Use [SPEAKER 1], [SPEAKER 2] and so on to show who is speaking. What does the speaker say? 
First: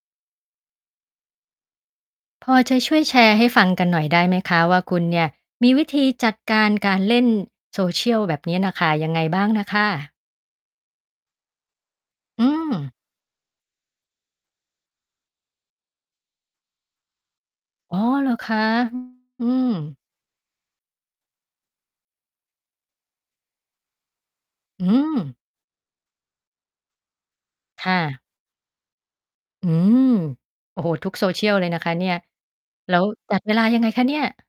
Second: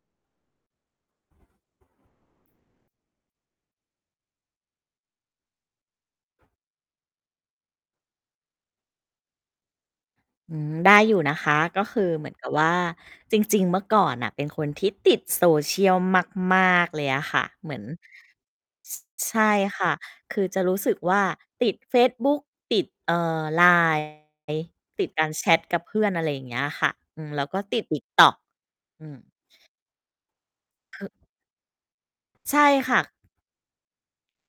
[SPEAKER 1] พอจะช่วยแชร์ให้ฟังกันหน่อยได้ไหมคะว่า คุณเนี่ยมีวิธีจัดการการเล่น social แบบเนี้ยน่ะค่ะ ยังไงบ้างน่ะค่ะ?
[SPEAKER 2] อืม ได้อยู่นะคะ ก็คือเหมือน
[SPEAKER 1] อ
[SPEAKER 2] ก
[SPEAKER 1] ื
[SPEAKER 2] ับว่า
[SPEAKER 1] ม
[SPEAKER 2] จริง ๆ เมื่อก่อนน่ะเป็นคนที่ติด social มาก ๆ เลยอะค่ะ เหมือน
[SPEAKER 1] อ๋อ เหรอคะ
[SPEAKER 2] ซ ใช
[SPEAKER 1] อือ อื
[SPEAKER 2] ่ค่ะ
[SPEAKER 1] ม
[SPEAKER 2] คือจะรู้สึกว่า ติดเฟซบุ๊ก ติด เอ่อ LINE งี้
[SPEAKER 1] อื
[SPEAKER 2] ติดกา
[SPEAKER 1] ม
[SPEAKER 2] รแชตกับเพื่อน อะไรอย่างเงี้ยค่ะ อืม แล้วก็ติด
[SPEAKER 1] ค่ะ
[SPEAKER 2] TikTok อืม
[SPEAKER 1] อืม โอ้โฮ
[SPEAKER 2] คื
[SPEAKER 1] ท
[SPEAKER 2] อ
[SPEAKER 1] ุก social เลยนะคะเนี่ย
[SPEAKER 2] ใช่ค
[SPEAKER 1] แล้
[SPEAKER 2] ่
[SPEAKER 1] ว
[SPEAKER 2] ะ
[SPEAKER 1] จัดเวลายังไงคะเนี่ย?